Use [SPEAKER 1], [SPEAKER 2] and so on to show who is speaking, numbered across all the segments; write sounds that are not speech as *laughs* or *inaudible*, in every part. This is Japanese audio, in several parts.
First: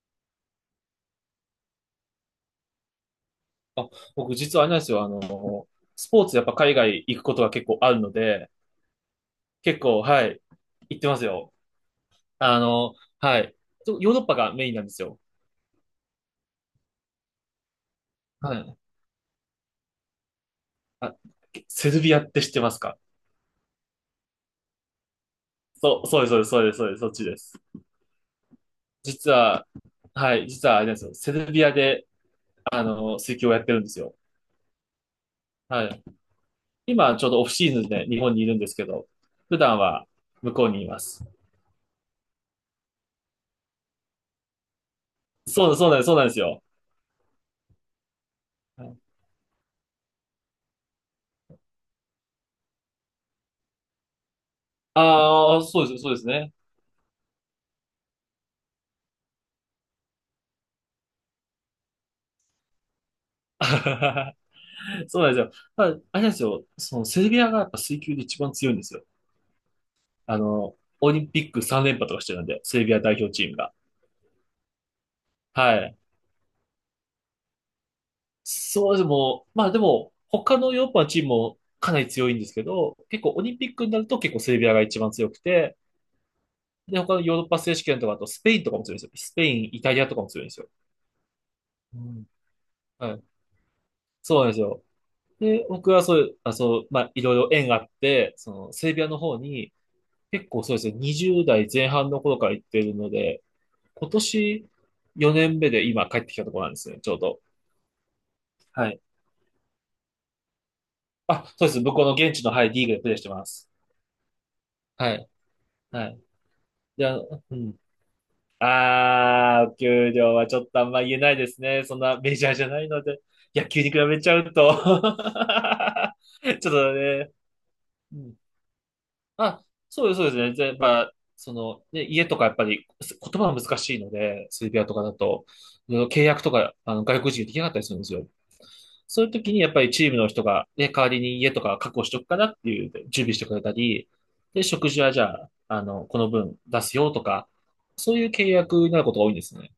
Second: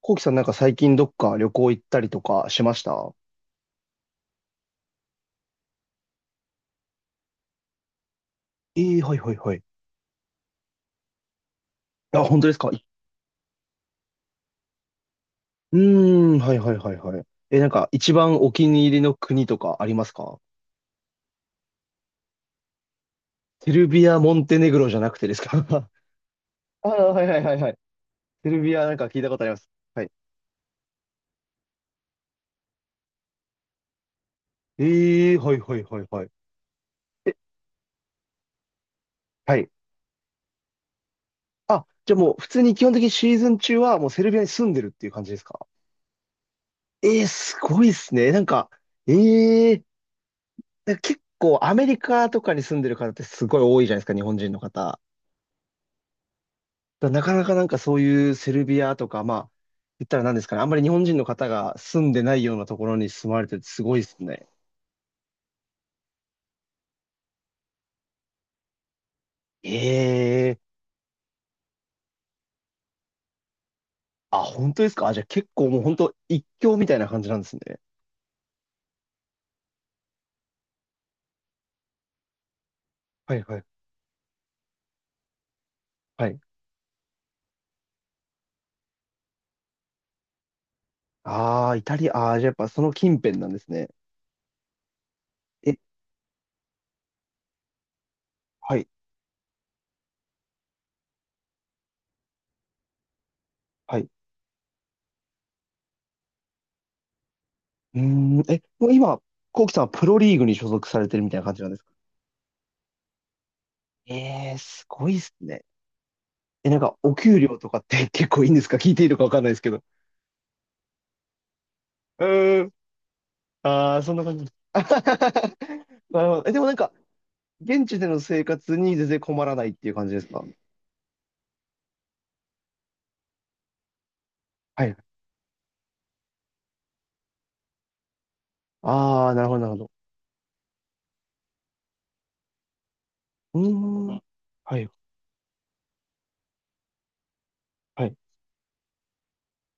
[SPEAKER 1] コウキさん、なんか最近どっか旅行行ったりとかしました？
[SPEAKER 2] あ、僕実はあれなんですよ。スポーツやっぱ海外行くことが結構あるので、
[SPEAKER 1] ええー、はいはいはい。
[SPEAKER 2] 結構、はい、行ってますよ。
[SPEAKER 1] あ、本当です
[SPEAKER 2] あ
[SPEAKER 1] かい？
[SPEAKER 2] の、はい。ヨーロッパがメインなんですよ。
[SPEAKER 1] うーん、はいはいはいはい。え、なんか一番お
[SPEAKER 2] は
[SPEAKER 1] 気
[SPEAKER 2] い。
[SPEAKER 1] に入りの国とかありますか？
[SPEAKER 2] あ、セルビアって知ってますか？
[SPEAKER 1] セルビア、モンテネグロじゃなくてですか？ *laughs*
[SPEAKER 2] そう、そうです、そうです、そ
[SPEAKER 1] あ
[SPEAKER 2] う
[SPEAKER 1] ー、
[SPEAKER 2] です、そうです、そっ
[SPEAKER 1] は
[SPEAKER 2] ち
[SPEAKER 1] い
[SPEAKER 2] で
[SPEAKER 1] はい
[SPEAKER 2] す。
[SPEAKER 1] はいはい。セルビアなんか聞いた
[SPEAKER 2] 実
[SPEAKER 1] ことありま
[SPEAKER 2] は、
[SPEAKER 1] す。はい。
[SPEAKER 2] はい、実はあれなんですよ。セルビアで、水球をやってるんですよ。
[SPEAKER 1] ええー、はいはい
[SPEAKER 2] は
[SPEAKER 1] は
[SPEAKER 2] い。
[SPEAKER 1] いはい。
[SPEAKER 2] 今、ちょう
[SPEAKER 1] え、
[SPEAKER 2] どオフシーズンで日本にいるんですけど、
[SPEAKER 1] は
[SPEAKER 2] 普
[SPEAKER 1] い。
[SPEAKER 2] 段は向こうにいます。
[SPEAKER 1] あ、じゃあもう普通に基本的にシーズン中はもうセルビアに住んでるっていう感じですか？
[SPEAKER 2] そうなんです、そうなんですよ。
[SPEAKER 1] えー、すごいっすね。なんか、
[SPEAKER 2] はい。
[SPEAKER 1] えー、なんか結構アメリカとかに住んでる方ってすごい多いじゃないですか、日本人の方。
[SPEAKER 2] ああ、そうです、そうですね。
[SPEAKER 1] だなかなかなんかそういうセルビアとか、まあ、言ったら何ですかね、あんまり日本人の方が住んでないようなところに住まれててすごいです
[SPEAKER 2] *laughs*
[SPEAKER 1] ね。
[SPEAKER 2] *laughs* そうなんですよ。まあ、あれなんですよ。そのセルビアがやっぱ水球で一番強いんですよ。あ
[SPEAKER 1] ええ、
[SPEAKER 2] の、オリンピック3連覇とかしてるんで、セルビア代表チームが。
[SPEAKER 1] あ、本当ですかあ、じゃあ結構
[SPEAKER 2] は
[SPEAKER 1] もう本
[SPEAKER 2] い。
[SPEAKER 1] 当一強みたいな感じなんですね。
[SPEAKER 2] そうです。もう、まあでも、他のヨーロッパのチームもかなり強いんですけど、結構
[SPEAKER 1] はい
[SPEAKER 2] オリ
[SPEAKER 1] は
[SPEAKER 2] ンピッ
[SPEAKER 1] い。
[SPEAKER 2] クになると結構セルビアが一番強くて、
[SPEAKER 1] はい。
[SPEAKER 2] で、他のヨーロッパ選手権とか、あとスペインとかも強いんですよ。スペイン、イタリアとかも強いんですよ。
[SPEAKER 1] ああ、イタ
[SPEAKER 2] う
[SPEAKER 1] リア、
[SPEAKER 2] ん。
[SPEAKER 1] ああ、じゃあやっぱその
[SPEAKER 2] は
[SPEAKER 1] 近辺
[SPEAKER 2] い。
[SPEAKER 1] なんですね。
[SPEAKER 2] そうなんですよ。で、
[SPEAKER 1] え、
[SPEAKER 2] 僕はそういう、あ、そう、まあいろいろ縁があって、その
[SPEAKER 1] はい、
[SPEAKER 2] セルビアの方に、結構そうですね、20代前半の頃から行ってるので、
[SPEAKER 1] はい。う
[SPEAKER 2] 今年4年目で今帰ってきたところなんですね、ちょうど。
[SPEAKER 1] ーん、え、も
[SPEAKER 2] は
[SPEAKER 1] う
[SPEAKER 2] い。
[SPEAKER 1] 今、コウキさんはプロリーグに所属されてるみたいな
[SPEAKER 2] あ、
[SPEAKER 1] 感じ
[SPEAKER 2] そ
[SPEAKER 1] な
[SPEAKER 2] う
[SPEAKER 1] ん
[SPEAKER 2] で
[SPEAKER 1] で
[SPEAKER 2] す。
[SPEAKER 1] すか？
[SPEAKER 2] 向こうの現地の、はい、リーグでプレーしてます。
[SPEAKER 1] え、えー、すごい
[SPEAKER 2] は
[SPEAKER 1] で
[SPEAKER 2] い。
[SPEAKER 1] すね。
[SPEAKER 2] はい。
[SPEAKER 1] え、なんか、
[SPEAKER 2] じ
[SPEAKER 1] お
[SPEAKER 2] ゃあ、
[SPEAKER 1] 給
[SPEAKER 2] う
[SPEAKER 1] 料と
[SPEAKER 2] ん。
[SPEAKER 1] かって結構いいんですか？ *laughs* 聞いていいのかわかんないです
[SPEAKER 2] あ
[SPEAKER 1] け
[SPEAKER 2] ー、お
[SPEAKER 1] ど。
[SPEAKER 2] 給料はちょっとあんま言えないですね。そんな
[SPEAKER 1] う
[SPEAKER 2] メジャー
[SPEAKER 1] ー
[SPEAKER 2] じゃ
[SPEAKER 1] ん。
[SPEAKER 2] ないので、野球に
[SPEAKER 1] あ
[SPEAKER 2] 比
[SPEAKER 1] あ、そん
[SPEAKER 2] べ
[SPEAKER 1] な
[SPEAKER 2] ちゃ
[SPEAKER 1] 感じで
[SPEAKER 2] う
[SPEAKER 1] す。
[SPEAKER 2] と
[SPEAKER 1] *laughs* なるほ
[SPEAKER 2] *laughs*
[SPEAKER 1] ど。
[SPEAKER 2] ち
[SPEAKER 1] え、でも
[SPEAKER 2] ょ
[SPEAKER 1] な
[SPEAKER 2] っ
[SPEAKER 1] んか、
[SPEAKER 2] とね、
[SPEAKER 1] 現地で
[SPEAKER 2] う
[SPEAKER 1] の
[SPEAKER 2] ん。
[SPEAKER 1] 生活に全然困らな
[SPEAKER 2] あ、
[SPEAKER 1] いっていう
[SPEAKER 2] そ
[SPEAKER 1] 感
[SPEAKER 2] うで
[SPEAKER 1] じ
[SPEAKER 2] す、
[SPEAKER 1] で
[SPEAKER 2] そう
[SPEAKER 1] す
[SPEAKER 2] です
[SPEAKER 1] か？
[SPEAKER 2] ね。じやっぱ、その、ね、家とかやっぱりす言葉は難しいので、セルビ
[SPEAKER 1] は
[SPEAKER 2] アと
[SPEAKER 1] い。
[SPEAKER 2] かだと、いろいろ契約とか、外国人できなかったりするんですよ。そ
[SPEAKER 1] あ
[SPEAKER 2] ういう
[SPEAKER 1] あ、なる
[SPEAKER 2] 時
[SPEAKER 1] ほど、
[SPEAKER 2] に
[SPEAKER 1] な
[SPEAKER 2] や
[SPEAKER 1] る
[SPEAKER 2] っ
[SPEAKER 1] ほ
[SPEAKER 2] ぱ
[SPEAKER 1] ど。
[SPEAKER 2] りチームの人が、ね、代わりに家とか確保しとくからっていう、準備してく
[SPEAKER 1] う
[SPEAKER 2] れたり、
[SPEAKER 1] ーん。
[SPEAKER 2] で、
[SPEAKER 1] は
[SPEAKER 2] 食
[SPEAKER 1] い、
[SPEAKER 2] 事はじゃあ、あの、この分出すよとか、
[SPEAKER 1] は
[SPEAKER 2] そ
[SPEAKER 1] い。
[SPEAKER 2] ういう契約になることが多いんですね。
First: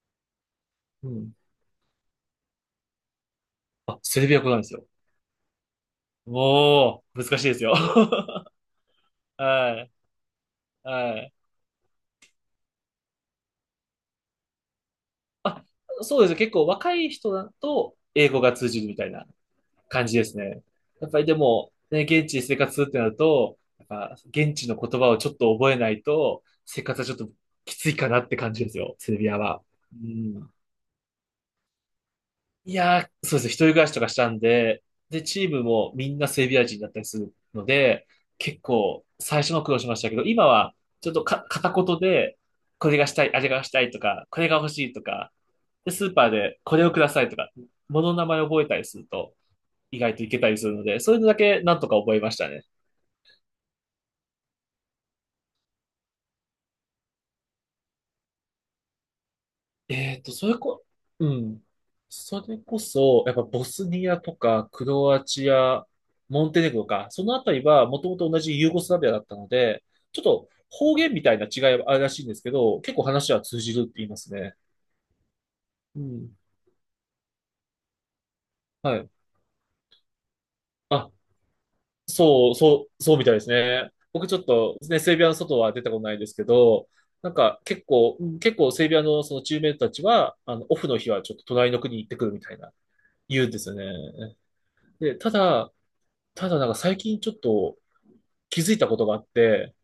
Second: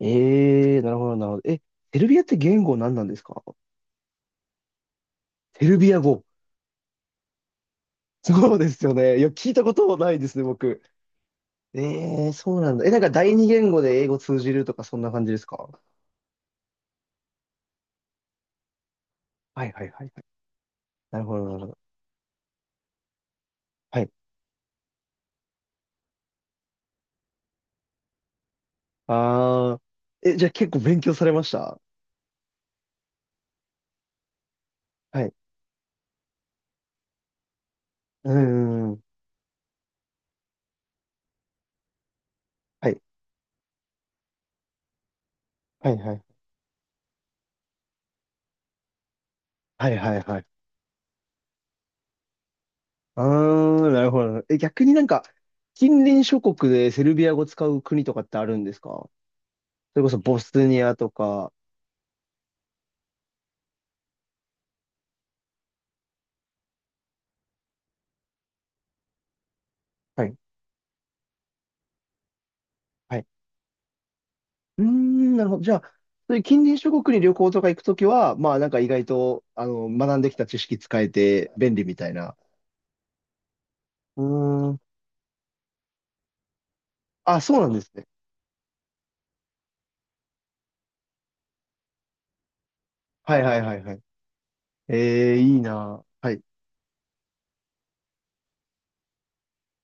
[SPEAKER 1] ええー、なる
[SPEAKER 2] う
[SPEAKER 1] ほど、なる
[SPEAKER 2] ん。
[SPEAKER 1] ほど。え、セルビアって言語何なんですか？
[SPEAKER 2] あ、セルビア語なんですよ。
[SPEAKER 1] セルビア語。
[SPEAKER 2] もう、難しいですよ。
[SPEAKER 1] *laughs*
[SPEAKER 2] *laughs*
[SPEAKER 1] そうですよね。いや、聞いたこ
[SPEAKER 2] は
[SPEAKER 1] と
[SPEAKER 2] い。
[SPEAKER 1] もないですね、僕。
[SPEAKER 2] はい。
[SPEAKER 1] ええー、そうなんだ。え、なんか第二言語で英語通じるとか、そんな感じです
[SPEAKER 2] あ、
[SPEAKER 1] か？
[SPEAKER 2] そうです。結構若い人だと英語が通じるみたいな
[SPEAKER 1] はい、はい、は
[SPEAKER 2] 感
[SPEAKER 1] い、
[SPEAKER 2] じ
[SPEAKER 1] はい。
[SPEAKER 2] ですね。やっ
[SPEAKER 1] な
[SPEAKER 2] ぱ
[SPEAKER 1] る
[SPEAKER 2] りで
[SPEAKER 1] ほど、なるほ
[SPEAKER 2] も、
[SPEAKER 1] ど。
[SPEAKER 2] ね、現地で生活するってなると、やっ
[SPEAKER 1] はい。
[SPEAKER 2] ぱ現地の言葉をちょっと覚えないと、生活はちょっときついかなって感じですよ、セルビアは。
[SPEAKER 1] ああ。
[SPEAKER 2] う
[SPEAKER 1] え、じゃあ
[SPEAKER 2] ん。
[SPEAKER 1] 結構勉強されました？
[SPEAKER 2] いやー、そうですね。一人暮らしとかしたんで、で、
[SPEAKER 1] はい。
[SPEAKER 2] チームもみんなセルビア人だったりするので、
[SPEAKER 1] う
[SPEAKER 2] 結
[SPEAKER 1] ん。うんうん。
[SPEAKER 2] 構最初の苦労しましたけど、今はちょっとか片言で、こ
[SPEAKER 1] は
[SPEAKER 2] れ
[SPEAKER 1] い。
[SPEAKER 2] がしたい、あれがしたいとか、これが欲しいとか、
[SPEAKER 1] は
[SPEAKER 2] で、
[SPEAKER 1] い
[SPEAKER 2] ス
[SPEAKER 1] は
[SPEAKER 2] ー
[SPEAKER 1] い。
[SPEAKER 2] パーでこれをくださいとか、物の名前を覚えたりすると、
[SPEAKER 1] はい
[SPEAKER 2] 意
[SPEAKER 1] は
[SPEAKER 2] 外
[SPEAKER 1] い
[SPEAKER 2] とい
[SPEAKER 1] は
[SPEAKER 2] け
[SPEAKER 1] い。
[SPEAKER 2] たりするので、そういうのだけなんとか覚えましたね。
[SPEAKER 1] あー、なるほど。え、逆になんか、近隣諸国でセルビア語使う国とかってあるんですか？それこ
[SPEAKER 2] え
[SPEAKER 1] そ
[SPEAKER 2] っと、
[SPEAKER 1] ボ
[SPEAKER 2] そ
[SPEAKER 1] ス
[SPEAKER 2] れ
[SPEAKER 1] ニ
[SPEAKER 2] こ、
[SPEAKER 1] アと
[SPEAKER 2] う
[SPEAKER 1] か。
[SPEAKER 2] ん。それこそ、やっぱボスニアとか、クロアチア、モンテネグロか、そのあたりはもともと同じユーゴスラビアだったので、ちょ
[SPEAKER 1] は
[SPEAKER 2] っ
[SPEAKER 1] い。
[SPEAKER 2] と方言みたいな違いはあるらしいんですけど、結構
[SPEAKER 1] はい。
[SPEAKER 2] 話は通じるって言いますね。
[SPEAKER 1] うーん、なるほど。じゃあ、
[SPEAKER 2] う
[SPEAKER 1] そう
[SPEAKER 2] ん。
[SPEAKER 1] いう近隣諸国に旅行とか行くときは、まあなんか意
[SPEAKER 2] は
[SPEAKER 1] 外
[SPEAKER 2] い。
[SPEAKER 1] と、あの、学んできた知識使え
[SPEAKER 2] あ、
[SPEAKER 1] て便利みたいな。
[SPEAKER 2] そうみたいですね。
[SPEAKER 1] う
[SPEAKER 2] 僕ちょっ
[SPEAKER 1] ー
[SPEAKER 2] と、
[SPEAKER 1] ん。
[SPEAKER 2] ね、セルビアの外は出たことないですけど、なん
[SPEAKER 1] あ、そう
[SPEAKER 2] か
[SPEAKER 1] なんで
[SPEAKER 2] 結
[SPEAKER 1] すね。
[SPEAKER 2] 構、うん結構セルビアのそのチームメイトたちは、オフの日はちょっと隣の国に行ってくるみたいな、
[SPEAKER 1] はい
[SPEAKER 2] 言うん
[SPEAKER 1] は
[SPEAKER 2] で
[SPEAKER 1] い
[SPEAKER 2] す
[SPEAKER 1] は
[SPEAKER 2] よ
[SPEAKER 1] い
[SPEAKER 2] ね。
[SPEAKER 1] はい。
[SPEAKER 2] で、
[SPEAKER 1] えー、いいな。はい。
[SPEAKER 2] ただなんか最近ちょっと気づいたことがあって、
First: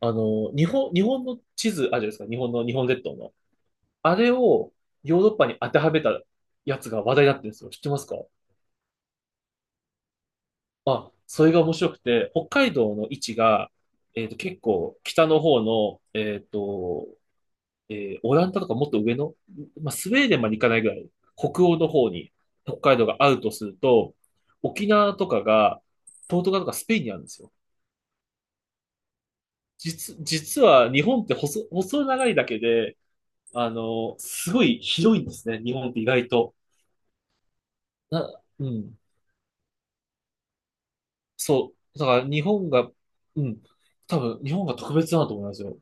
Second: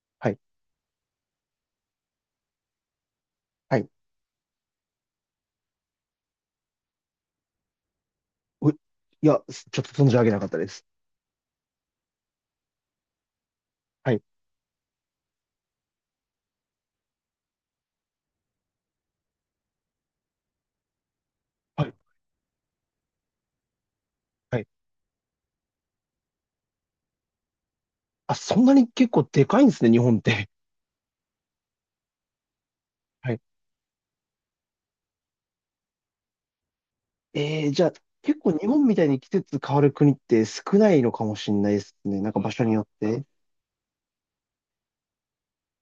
[SPEAKER 2] あ
[SPEAKER 1] はい。
[SPEAKER 2] の、日本の地図、あるじゃないですか、日本の、日本列島の。
[SPEAKER 1] はい、
[SPEAKER 2] あれをヨーロッパに当てはめたやつが話題になってるんですよ。知ってますか？
[SPEAKER 1] おい、や、ちょっと存じ上げなかったです。
[SPEAKER 2] あ、それが面白くて、北海道の位置が、
[SPEAKER 1] はい。
[SPEAKER 2] 結構北の方の、オランダとかもっと上の、まあ、スウェーデンまで行かないぐらい、北欧
[SPEAKER 1] は
[SPEAKER 2] の
[SPEAKER 1] い。
[SPEAKER 2] 方に北海道があるとすると、
[SPEAKER 1] はい、
[SPEAKER 2] 沖縄とかが、ポルトガルとかスペインにあるんですよ。
[SPEAKER 1] あ、そんなに結構でかいんですね、日本って。
[SPEAKER 2] 実は日本って細長いだけで、
[SPEAKER 1] *laughs* はい。
[SPEAKER 2] あの、すごい広いんですね、日本って意外と。
[SPEAKER 1] えー、じゃあ、結
[SPEAKER 2] な、
[SPEAKER 1] 構
[SPEAKER 2] う
[SPEAKER 1] 日本み
[SPEAKER 2] ん。
[SPEAKER 1] たいに季節変わる国って少ないのかもしれない
[SPEAKER 2] そ
[SPEAKER 1] です
[SPEAKER 2] う。だか
[SPEAKER 1] ね。
[SPEAKER 2] ら
[SPEAKER 1] なんか
[SPEAKER 2] 日
[SPEAKER 1] 場所
[SPEAKER 2] 本
[SPEAKER 1] によっ
[SPEAKER 2] が、
[SPEAKER 1] て。
[SPEAKER 2] うん。多分、日本が特別だなと思いますよ。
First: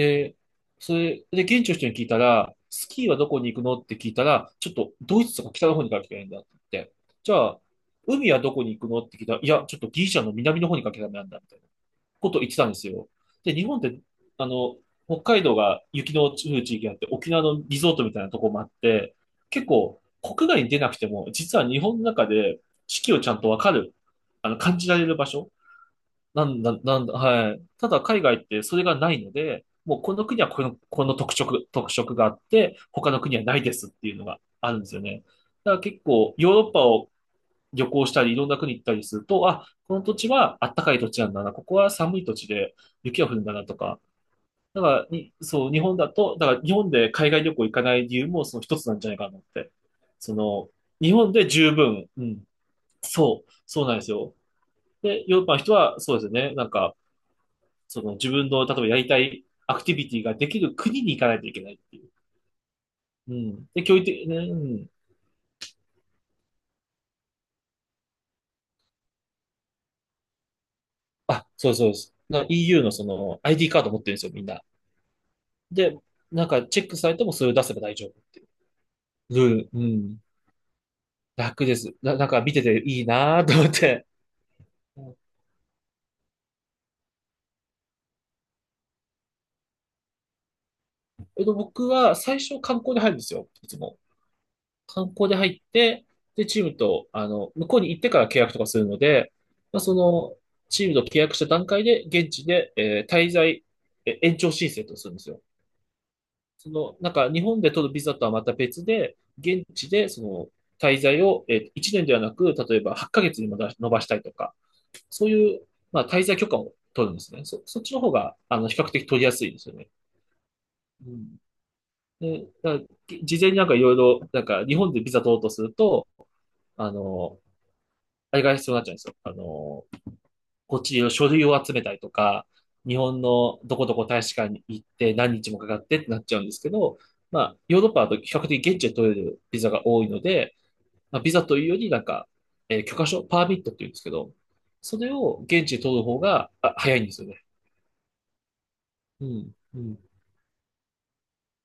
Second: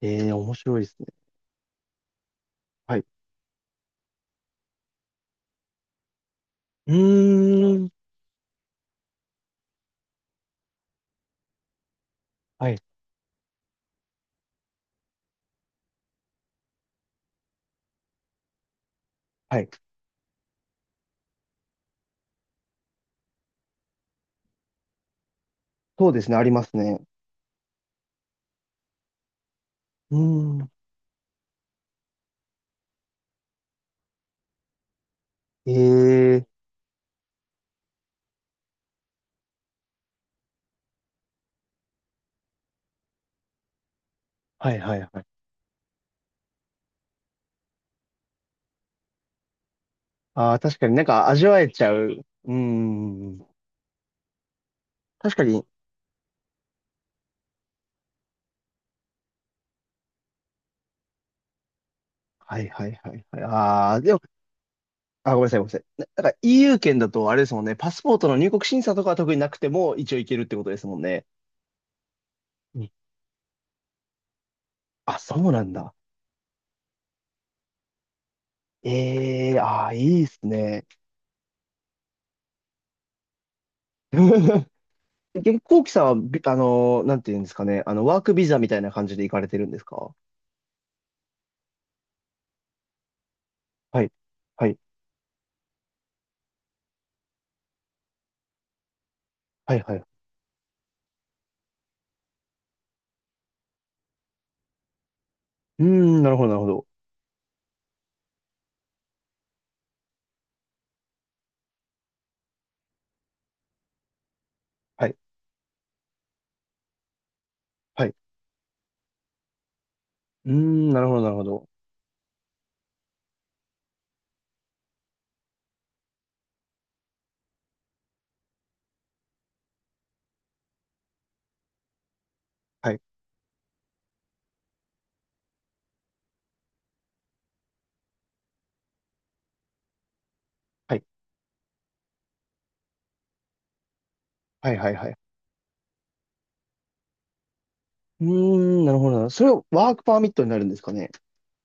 [SPEAKER 1] えー、面白いで
[SPEAKER 2] そ
[SPEAKER 1] すね。
[SPEAKER 2] れ、で、現地の人に聞いたら、ス
[SPEAKER 1] はい。
[SPEAKER 2] キーはどこに行くのって聞いたら、ちょっとドイツとか北の方に行かなきゃいけないんだって言っ
[SPEAKER 1] う
[SPEAKER 2] て。じゃあ、
[SPEAKER 1] ーん。
[SPEAKER 2] 海はどこに行くのって聞いたら、いや、ちょっとギリシャの南の方に行かなきゃダメなんだって。こと言ってた
[SPEAKER 1] は
[SPEAKER 2] んで
[SPEAKER 1] い。
[SPEAKER 2] すよ。で、日本って、あの、北海道が雪の降る地域があって、沖縄のリゾートみたいなとこもあって、
[SPEAKER 1] は
[SPEAKER 2] 結
[SPEAKER 1] い。
[SPEAKER 2] 構国外に出なくても、実は日本の中で四季をちゃんとわかる、あの、感じられる場所
[SPEAKER 1] そうですね、あります
[SPEAKER 2] な
[SPEAKER 1] ね。
[SPEAKER 2] んだ、はい。ただ海外ってそれがないので、もうこ
[SPEAKER 1] う
[SPEAKER 2] の国は
[SPEAKER 1] ー
[SPEAKER 2] こ
[SPEAKER 1] ん。
[SPEAKER 2] の、特色があって、他の国はないですっていうのがあるんですよね。だから結構
[SPEAKER 1] えー。
[SPEAKER 2] ヨーロッパを旅行したり、いろんな国行ったりすると、あ、この土地はあったかい土地なんだな、ここは寒い土地で雪が降るんだなとか、
[SPEAKER 1] はい
[SPEAKER 2] だか
[SPEAKER 1] はい
[SPEAKER 2] ら
[SPEAKER 1] はい。
[SPEAKER 2] に、そう、日本だと、だから日本で海外旅行行かない理由もその一つなんじゃないかなと思って。そ
[SPEAKER 1] あー、
[SPEAKER 2] の、
[SPEAKER 1] 確かになん
[SPEAKER 2] 日
[SPEAKER 1] か
[SPEAKER 2] 本
[SPEAKER 1] 味
[SPEAKER 2] で
[SPEAKER 1] わえ
[SPEAKER 2] 十
[SPEAKER 1] ちゃ
[SPEAKER 2] 分、う
[SPEAKER 1] う。
[SPEAKER 2] ん、
[SPEAKER 1] うー
[SPEAKER 2] そう、
[SPEAKER 1] ん。
[SPEAKER 2] そうなんですよ。で、
[SPEAKER 1] 確
[SPEAKER 2] ヨーロ
[SPEAKER 1] か
[SPEAKER 2] ッパの
[SPEAKER 1] に。
[SPEAKER 2] 人はそうですよね、なんか、その自分の、例えばやりたいアクティビティができる国に行かないといけないっていう。
[SPEAKER 1] はいはいはい
[SPEAKER 2] う
[SPEAKER 1] はい。
[SPEAKER 2] ん。で、
[SPEAKER 1] あ
[SPEAKER 2] 教
[SPEAKER 1] ー、
[SPEAKER 2] 育
[SPEAKER 1] でも、
[SPEAKER 2] 的、ね、うん。
[SPEAKER 1] あ、ごめんなさい、ごめんなさい。なんか EU 圏だとあれですもんね、パスポートの入国審査とかは特になくても一応行けるってことですもんね。
[SPEAKER 2] あ、そうそうです。な
[SPEAKER 1] う
[SPEAKER 2] EU
[SPEAKER 1] ん。
[SPEAKER 2] のその ID カード持ってるんですよ、みんな。
[SPEAKER 1] あ、そうなんだ。
[SPEAKER 2] で、なんかチェックされてもそれを出せば大丈夫っていうル
[SPEAKER 1] ええ
[SPEAKER 2] ー
[SPEAKER 1] ー、
[SPEAKER 2] ル。う
[SPEAKER 1] ああ、い
[SPEAKER 2] ん。
[SPEAKER 1] いですね。
[SPEAKER 2] 楽です。な、なんか見てていいなぁと思って。
[SPEAKER 1] *laughs*
[SPEAKER 2] うん。
[SPEAKER 1] 結構、こきさんはビ、あのー、なんていうんですかね、あの、ワークビザみたいな感じで行かれてるんですか？
[SPEAKER 2] えっと、僕は最初観光で入るんですよ。いつも。
[SPEAKER 1] はい、はい、
[SPEAKER 2] 観光で入って、で、チームと、あの、向こうに行ってから契約とかするので、
[SPEAKER 1] は
[SPEAKER 2] まあ、
[SPEAKER 1] い、
[SPEAKER 2] そ
[SPEAKER 1] はい。
[SPEAKER 2] の、チームと契約した段階で、現地で、滞在、延長申請とかするんですよ。
[SPEAKER 1] うーん、なるほど、なるほ
[SPEAKER 2] そ
[SPEAKER 1] ど。
[SPEAKER 2] の、なんか、日本で取るビザとはまた別で、現地で、その、滞在を、え1年ではなく、例えば8ヶ月にも延ばしたいとか、
[SPEAKER 1] はい、
[SPEAKER 2] そういう、まあ、滞在許可を取るんですね。そっちの
[SPEAKER 1] は
[SPEAKER 2] 方
[SPEAKER 1] い。
[SPEAKER 2] が、あの、比較的取りやすいですよね。
[SPEAKER 1] うーん、なる
[SPEAKER 2] う
[SPEAKER 1] ほど、なる
[SPEAKER 2] ん。
[SPEAKER 1] ほど。
[SPEAKER 2] で、だから事前になんかいろいろ、なんか、日本でビザ取ろうとすると、あの、あれが必要になっちゃうんですよ。あの、こっちの書類を集めたりとか、
[SPEAKER 1] は
[SPEAKER 2] 日
[SPEAKER 1] い、
[SPEAKER 2] 本のどこどこ大使館に行って何日もかかってってなっちゃうんですけど、まあ、ヨーロッパだと比較的現地で取れるビザが多いので、
[SPEAKER 1] はい、
[SPEAKER 2] まあ、ビザというよりなんか、許可証、パーミットって言うんですけど、
[SPEAKER 1] はい、はい、
[SPEAKER 2] そ
[SPEAKER 1] は
[SPEAKER 2] れ
[SPEAKER 1] い。
[SPEAKER 2] を現地で取る方が、あ、早いんですよね。
[SPEAKER 1] うーん、なるほど、なるほど。それを
[SPEAKER 2] う
[SPEAKER 1] ワー
[SPEAKER 2] ん。
[SPEAKER 1] クパーミットになるんですかね。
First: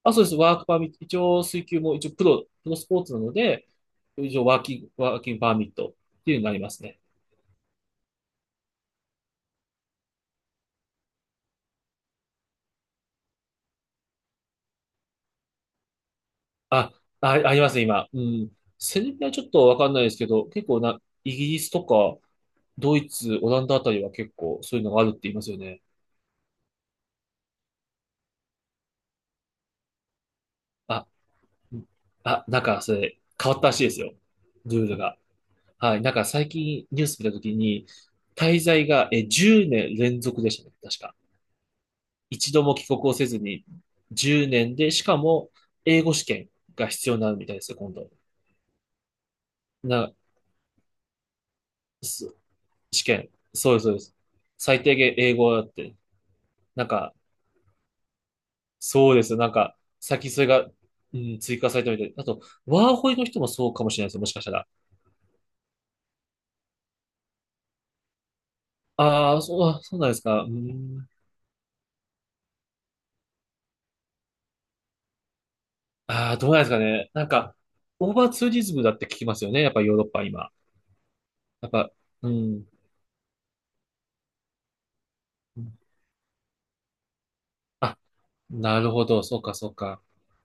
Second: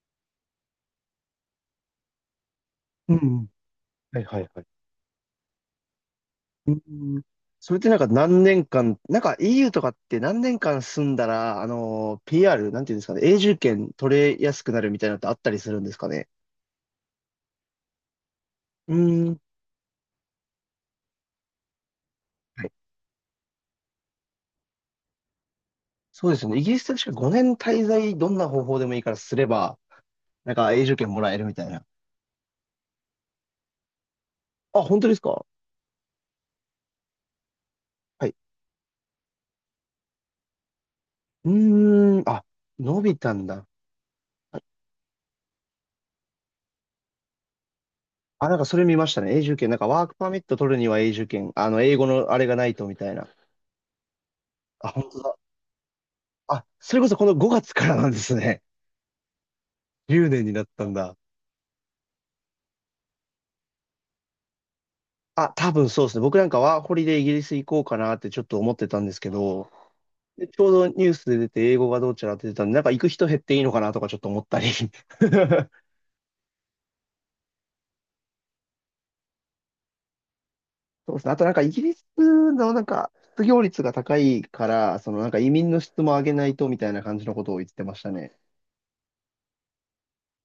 [SPEAKER 2] あ、そうです。ワークパーミット。一応、水球も一応、プロスポー
[SPEAKER 1] う
[SPEAKER 2] ツ
[SPEAKER 1] ん
[SPEAKER 2] な
[SPEAKER 1] う
[SPEAKER 2] の
[SPEAKER 1] ん、
[SPEAKER 2] で、
[SPEAKER 1] はい、
[SPEAKER 2] 一
[SPEAKER 1] は
[SPEAKER 2] 応、
[SPEAKER 1] い、はい。
[SPEAKER 2] ワーキングパーミットっていうのがありま
[SPEAKER 1] う
[SPEAKER 2] すね。
[SPEAKER 1] ん。それってなんか何年間、なんか EU とかって何年間住んだら、あの、PR、なんていうんですかね、永住権取れやすくなるみたいなのってあったりするんですかね。
[SPEAKER 2] あ、あ、ありますね、今。うん。
[SPEAKER 1] う
[SPEAKER 2] セルビア
[SPEAKER 1] ー
[SPEAKER 2] は
[SPEAKER 1] ん。
[SPEAKER 2] ちょっとわかんないですけど、結構な、イギリスとか、
[SPEAKER 1] はい。
[SPEAKER 2] ドイツ、オランダあたりは結構そういうのがあるって言いますよね。
[SPEAKER 1] そうですよね。イギリスって確か5年滞在、どんな方法でもいいからすれば、なんか永住
[SPEAKER 2] あ、
[SPEAKER 1] 権もらえるみたい
[SPEAKER 2] う
[SPEAKER 1] な。
[SPEAKER 2] ん。あ、なんか、それ、変わったらしいですよ。
[SPEAKER 1] あ、
[SPEAKER 2] ルール
[SPEAKER 1] 本当で
[SPEAKER 2] が。
[SPEAKER 1] すか？
[SPEAKER 2] はい。なんか、最近ニュース見たときに、
[SPEAKER 1] はい。
[SPEAKER 2] 滞在が、え、10年連続でしたね、確か。
[SPEAKER 1] うーん。あ、
[SPEAKER 2] 一度も帰
[SPEAKER 1] 伸
[SPEAKER 2] 国を
[SPEAKER 1] び
[SPEAKER 2] せ
[SPEAKER 1] た
[SPEAKER 2] ず
[SPEAKER 1] ん
[SPEAKER 2] に
[SPEAKER 1] だ。
[SPEAKER 2] 10年で、しかも英語試験が必要になるみたいですよ、今度。
[SPEAKER 1] あ、なんかそれ見ましたね。永住権。なんかワー
[SPEAKER 2] な、
[SPEAKER 1] クパーミット取るには永住権。あの、英語の
[SPEAKER 2] す
[SPEAKER 1] あれがないとみ
[SPEAKER 2] 試
[SPEAKER 1] たいな。
[SPEAKER 2] 験。そうです、そうです。最
[SPEAKER 1] あ、
[SPEAKER 2] 低
[SPEAKER 1] 本
[SPEAKER 2] 限
[SPEAKER 1] 当
[SPEAKER 2] 英
[SPEAKER 1] だ。
[SPEAKER 2] 語だって。
[SPEAKER 1] あ、
[SPEAKER 2] なん
[SPEAKER 1] それこ
[SPEAKER 2] か、
[SPEAKER 1] そこの5月からなんですね。
[SPEAKER 2] そうですよ。なんか、
[SPEAKER 1] *laughs* 10
[SPEAKER 2] 先そ
[SPEAKER 1] 年
[SPEAKER 2] れ
[SPEAKER 1] になっ
[SPEAKER 2] が、
[SPEAKER 1] たんだ。
[SPEAKER 2] うん、追加されたみたいで。あと、ワーホイの人もそうかもしれないですよ、もしかしたら。
[SPEAKER 1] あ、多分そうですね。僕なんかワーホリでイギリス行こうかなってちょっと思ってたんですけ
[SPEAKER 2] ああ、そう、
[SPEAKER 1] ど、
[SPEAKER 2] あそうなんですか。
[SPEAKER 1] で
[SPEAKER 2] う
[SPEAKER 1] ちょうどニュ
[SPEAKER 2] ん。
[SPEAKER 1] ースで出て英語がどうちゃらって出たんで、なんか行く人減っていいのかなとかちょっと思ったり。*laughs*
[SPEAKER 2] ああ、どうなんですかね。なんか、オーバーツーリズムだって聞きますよね。やっぱヨーロッパは今。
[SPEAKER 1] そうですね。あとなんか
[SPEAKER 2] や
[SPEAKER 1] イ
[SPEAKER 2] っ
[SPEAKER 1] ギ
[SPEAKER 2] ぱ、
[SPEAKER 1] リス
[SPEAKER 2] うん。
[SPEAKER 1] のなんか失業率が高いから、そのなんか移民の質も上げないとみたいな感じのことを言ってま
[SPEAKER 2] あ、
[SPEAKER 1] したね。
[SPEAKER 2] なるほど。そうか。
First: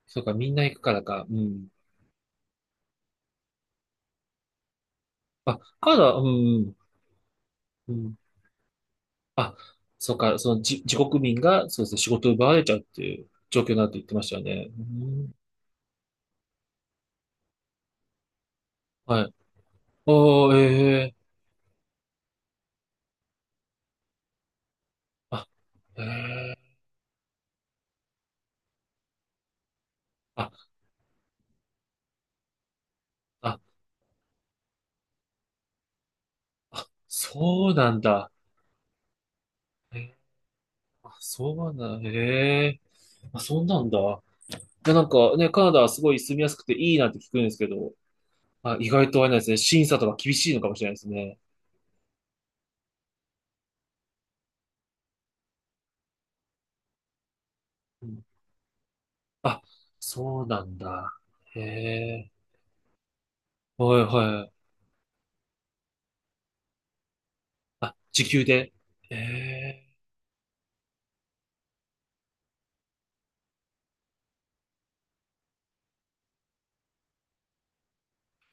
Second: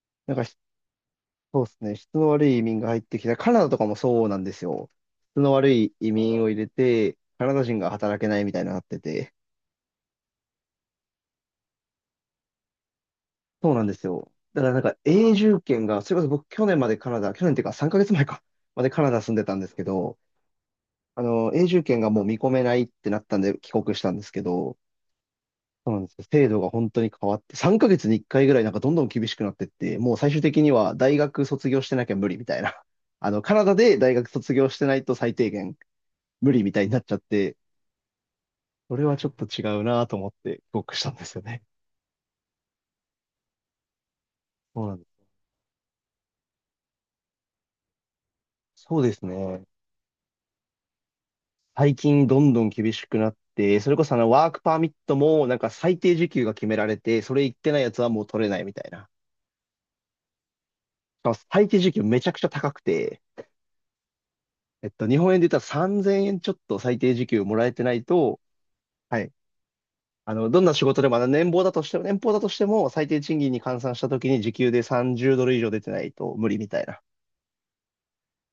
[SPEAKER 2] そうか、
[SPEAKER 1] なんか
[SPEAKER 2] みん
[SPEAKER 1] し
[SPEAKER 2] な行くからか。う
[SPEAKER 1] そう
[SPEAKER 2] ん。
[SPEAKER 1] ですね。質の悪い移民が入ってきた。カナダとかもそうなんですよ。質の
[SPEAKER 2] あ、
[SPEAKER 1] 悪
[SPEAKER 2] カ
[SPEAKER 1] い
[SPEAKER 2] ナ
[SPEAKER 1] 移
[SPEAKER 2] ダ、
[SPEAKER 1] 民を入れて、カナダ人が
[SPEAKER 2] うん。
[SPEAKER 1] 働けないみたいになってて。
[SPEAKER 2] あ、そうか、そのじ、自国民が、そうですね、仕事を奪われちゃうっていう状
[SPEAKER 1] そ
[SPEAKER 2] 況
[SPEAKER 1] う
[SPEAKER 2] に
[SPEAKER 1] な
[SPEAKER 2] な
[SPEAKER 1] ん
[SPEAKER 2] っ
[SPEAKER 1] で
[SPEAKER 2] て言
[SPEAKER 1] す
[SPEAKER 2] ってま
[SPEAKER 1] よ。
[SPEAKER 2] したよ
[SPEAKER 1] だか
[SPEAKER 2] ね。
[SPEAKER 1] らなん
[SPEAKER 2] う
[SPEAKER 1] か永
[SPEAKER 2] ん、
[SPEAKER 1] 住権が、それこそ僕去年までカナダ、去年っていうか3ヶ月前か、までカナダ
[SPEAKER 2] は
[SPEAKER 1] 住ん
[SPEAKER 2] い。
[SPEAKER 1] でたんですけど、
[SPEAKER 2] おー、ええ。
[SPEAKER 1] あの、永住権がもう見込めないってなったんで帰国したんですけど、
[SPEAKER 2] あ、
[SPEAKER 1] そうな
[SPEAKER 2] え
[SPEAKER 1] んですよ。制度が
[SPEAKER 2] え。
[SPEAKER 1] 本当に変わって、3ヶ月に1回ぐらいなんかどんどん厳しくなってって、もう最終的
[SPEAKER 2] あ、
[SPEAKER 1] には大学卒業してなきゃ無理みたいな。*laughs* あの、カ
[SPEAKER 2] あ、
[SPEAKER 1] ナダで大学卒業してないと最低限無理みたいになっちゃって、
[SPEAKER 2] そうなんだ。
[SPEAKER 1] それはちょっと違う
[SPEAKER 2] え
[SPEAKER 1] な
[SPEAKER 2] ー、
[SPEAKER 1] と思って帰国したん
[SPEAKER 2] あ、
[SPEAKER 1] ですよ
[SPEAKER 2] そう
[SPEAKER 1] ね。
[SPEAKER 2] なんだ。ええ。あ、そうなんだ。い
[SPEAKER 1] そう
[SPEAKER 2] や、
[SPEAKER 1] なん
[SPEAKER 2] な
[SPEAKER 1] で
[SPEAKER 2] ん
[SPEAKER 1] す。
[SPEAKER 2] かね、カナダはすごい住みやすくていいなって聞くんですけど、あ、意
[SPEAKER 1] そう
[SPEAKER 2] 外
[SPEAKER 1] で
[SPEAKER 2] とあ
[SPEAKER 1] す
[SPEAKER 2] れなんですね、
[SPEAKER 1] ね。
[SPEAKER 2] 審査とか厳しいのかもしれないですね。
[SPEAKER 1] 最近どんどん厳しくなって、それこそあのワークパーミットもなんか最低時給が決められて、それ言ってないやつはもう取れないみたいな。
[SPEAKER 2] あ、そうなんだ。
[SPEAKER 1] しかも
[SPEAKER 2] へ
[SPEAKER 1] 最低時給めち
[SPEAKER 2] え。
[SPEAKER 1] ゃくちゃ高くて、
[SPEAKER 2] はいはい。
[SPEAKER 1] えっと、日本円で言ったら3000円ちょっと最低時給もらえてな
[SPEAKER 2] あ、
[SPEAKER 1] い
[SPEAKER 2] 時
[SPEAKER 1] と、
[SPEAKER 2] 給で。え
[SPEAKER 1] はい。
[SPEAKER 2] え、
[SPEAKER 1] あの、どんな仕事でも、あの年俸だとしても、年俸だとしても、最低賃金に換算した時に時給で30ドル以上出てないと無理みたいな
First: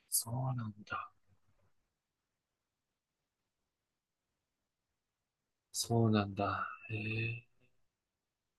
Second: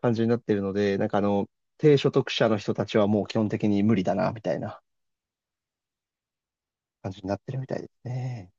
[SPEAKER 1] 感じに
[SPEAKER 2] そう
[SPEAKER 1] なってる
[SPEAKER 2] な
[SPEAKER 1] の
[SPEAKER 2] ん
[SPEAKER 1] で、なん
[SPEAKER 2] だ。
[SPEAKER 1] かあの、低所得者の人たちはもう基本的に無理だな、みたいな
[SPEAKER 2] そうなんだ。へ
[SPEAKER 1] 感じになっ
[SPEAKER 2] え。
[SPEAKER 1] てるみたいですね。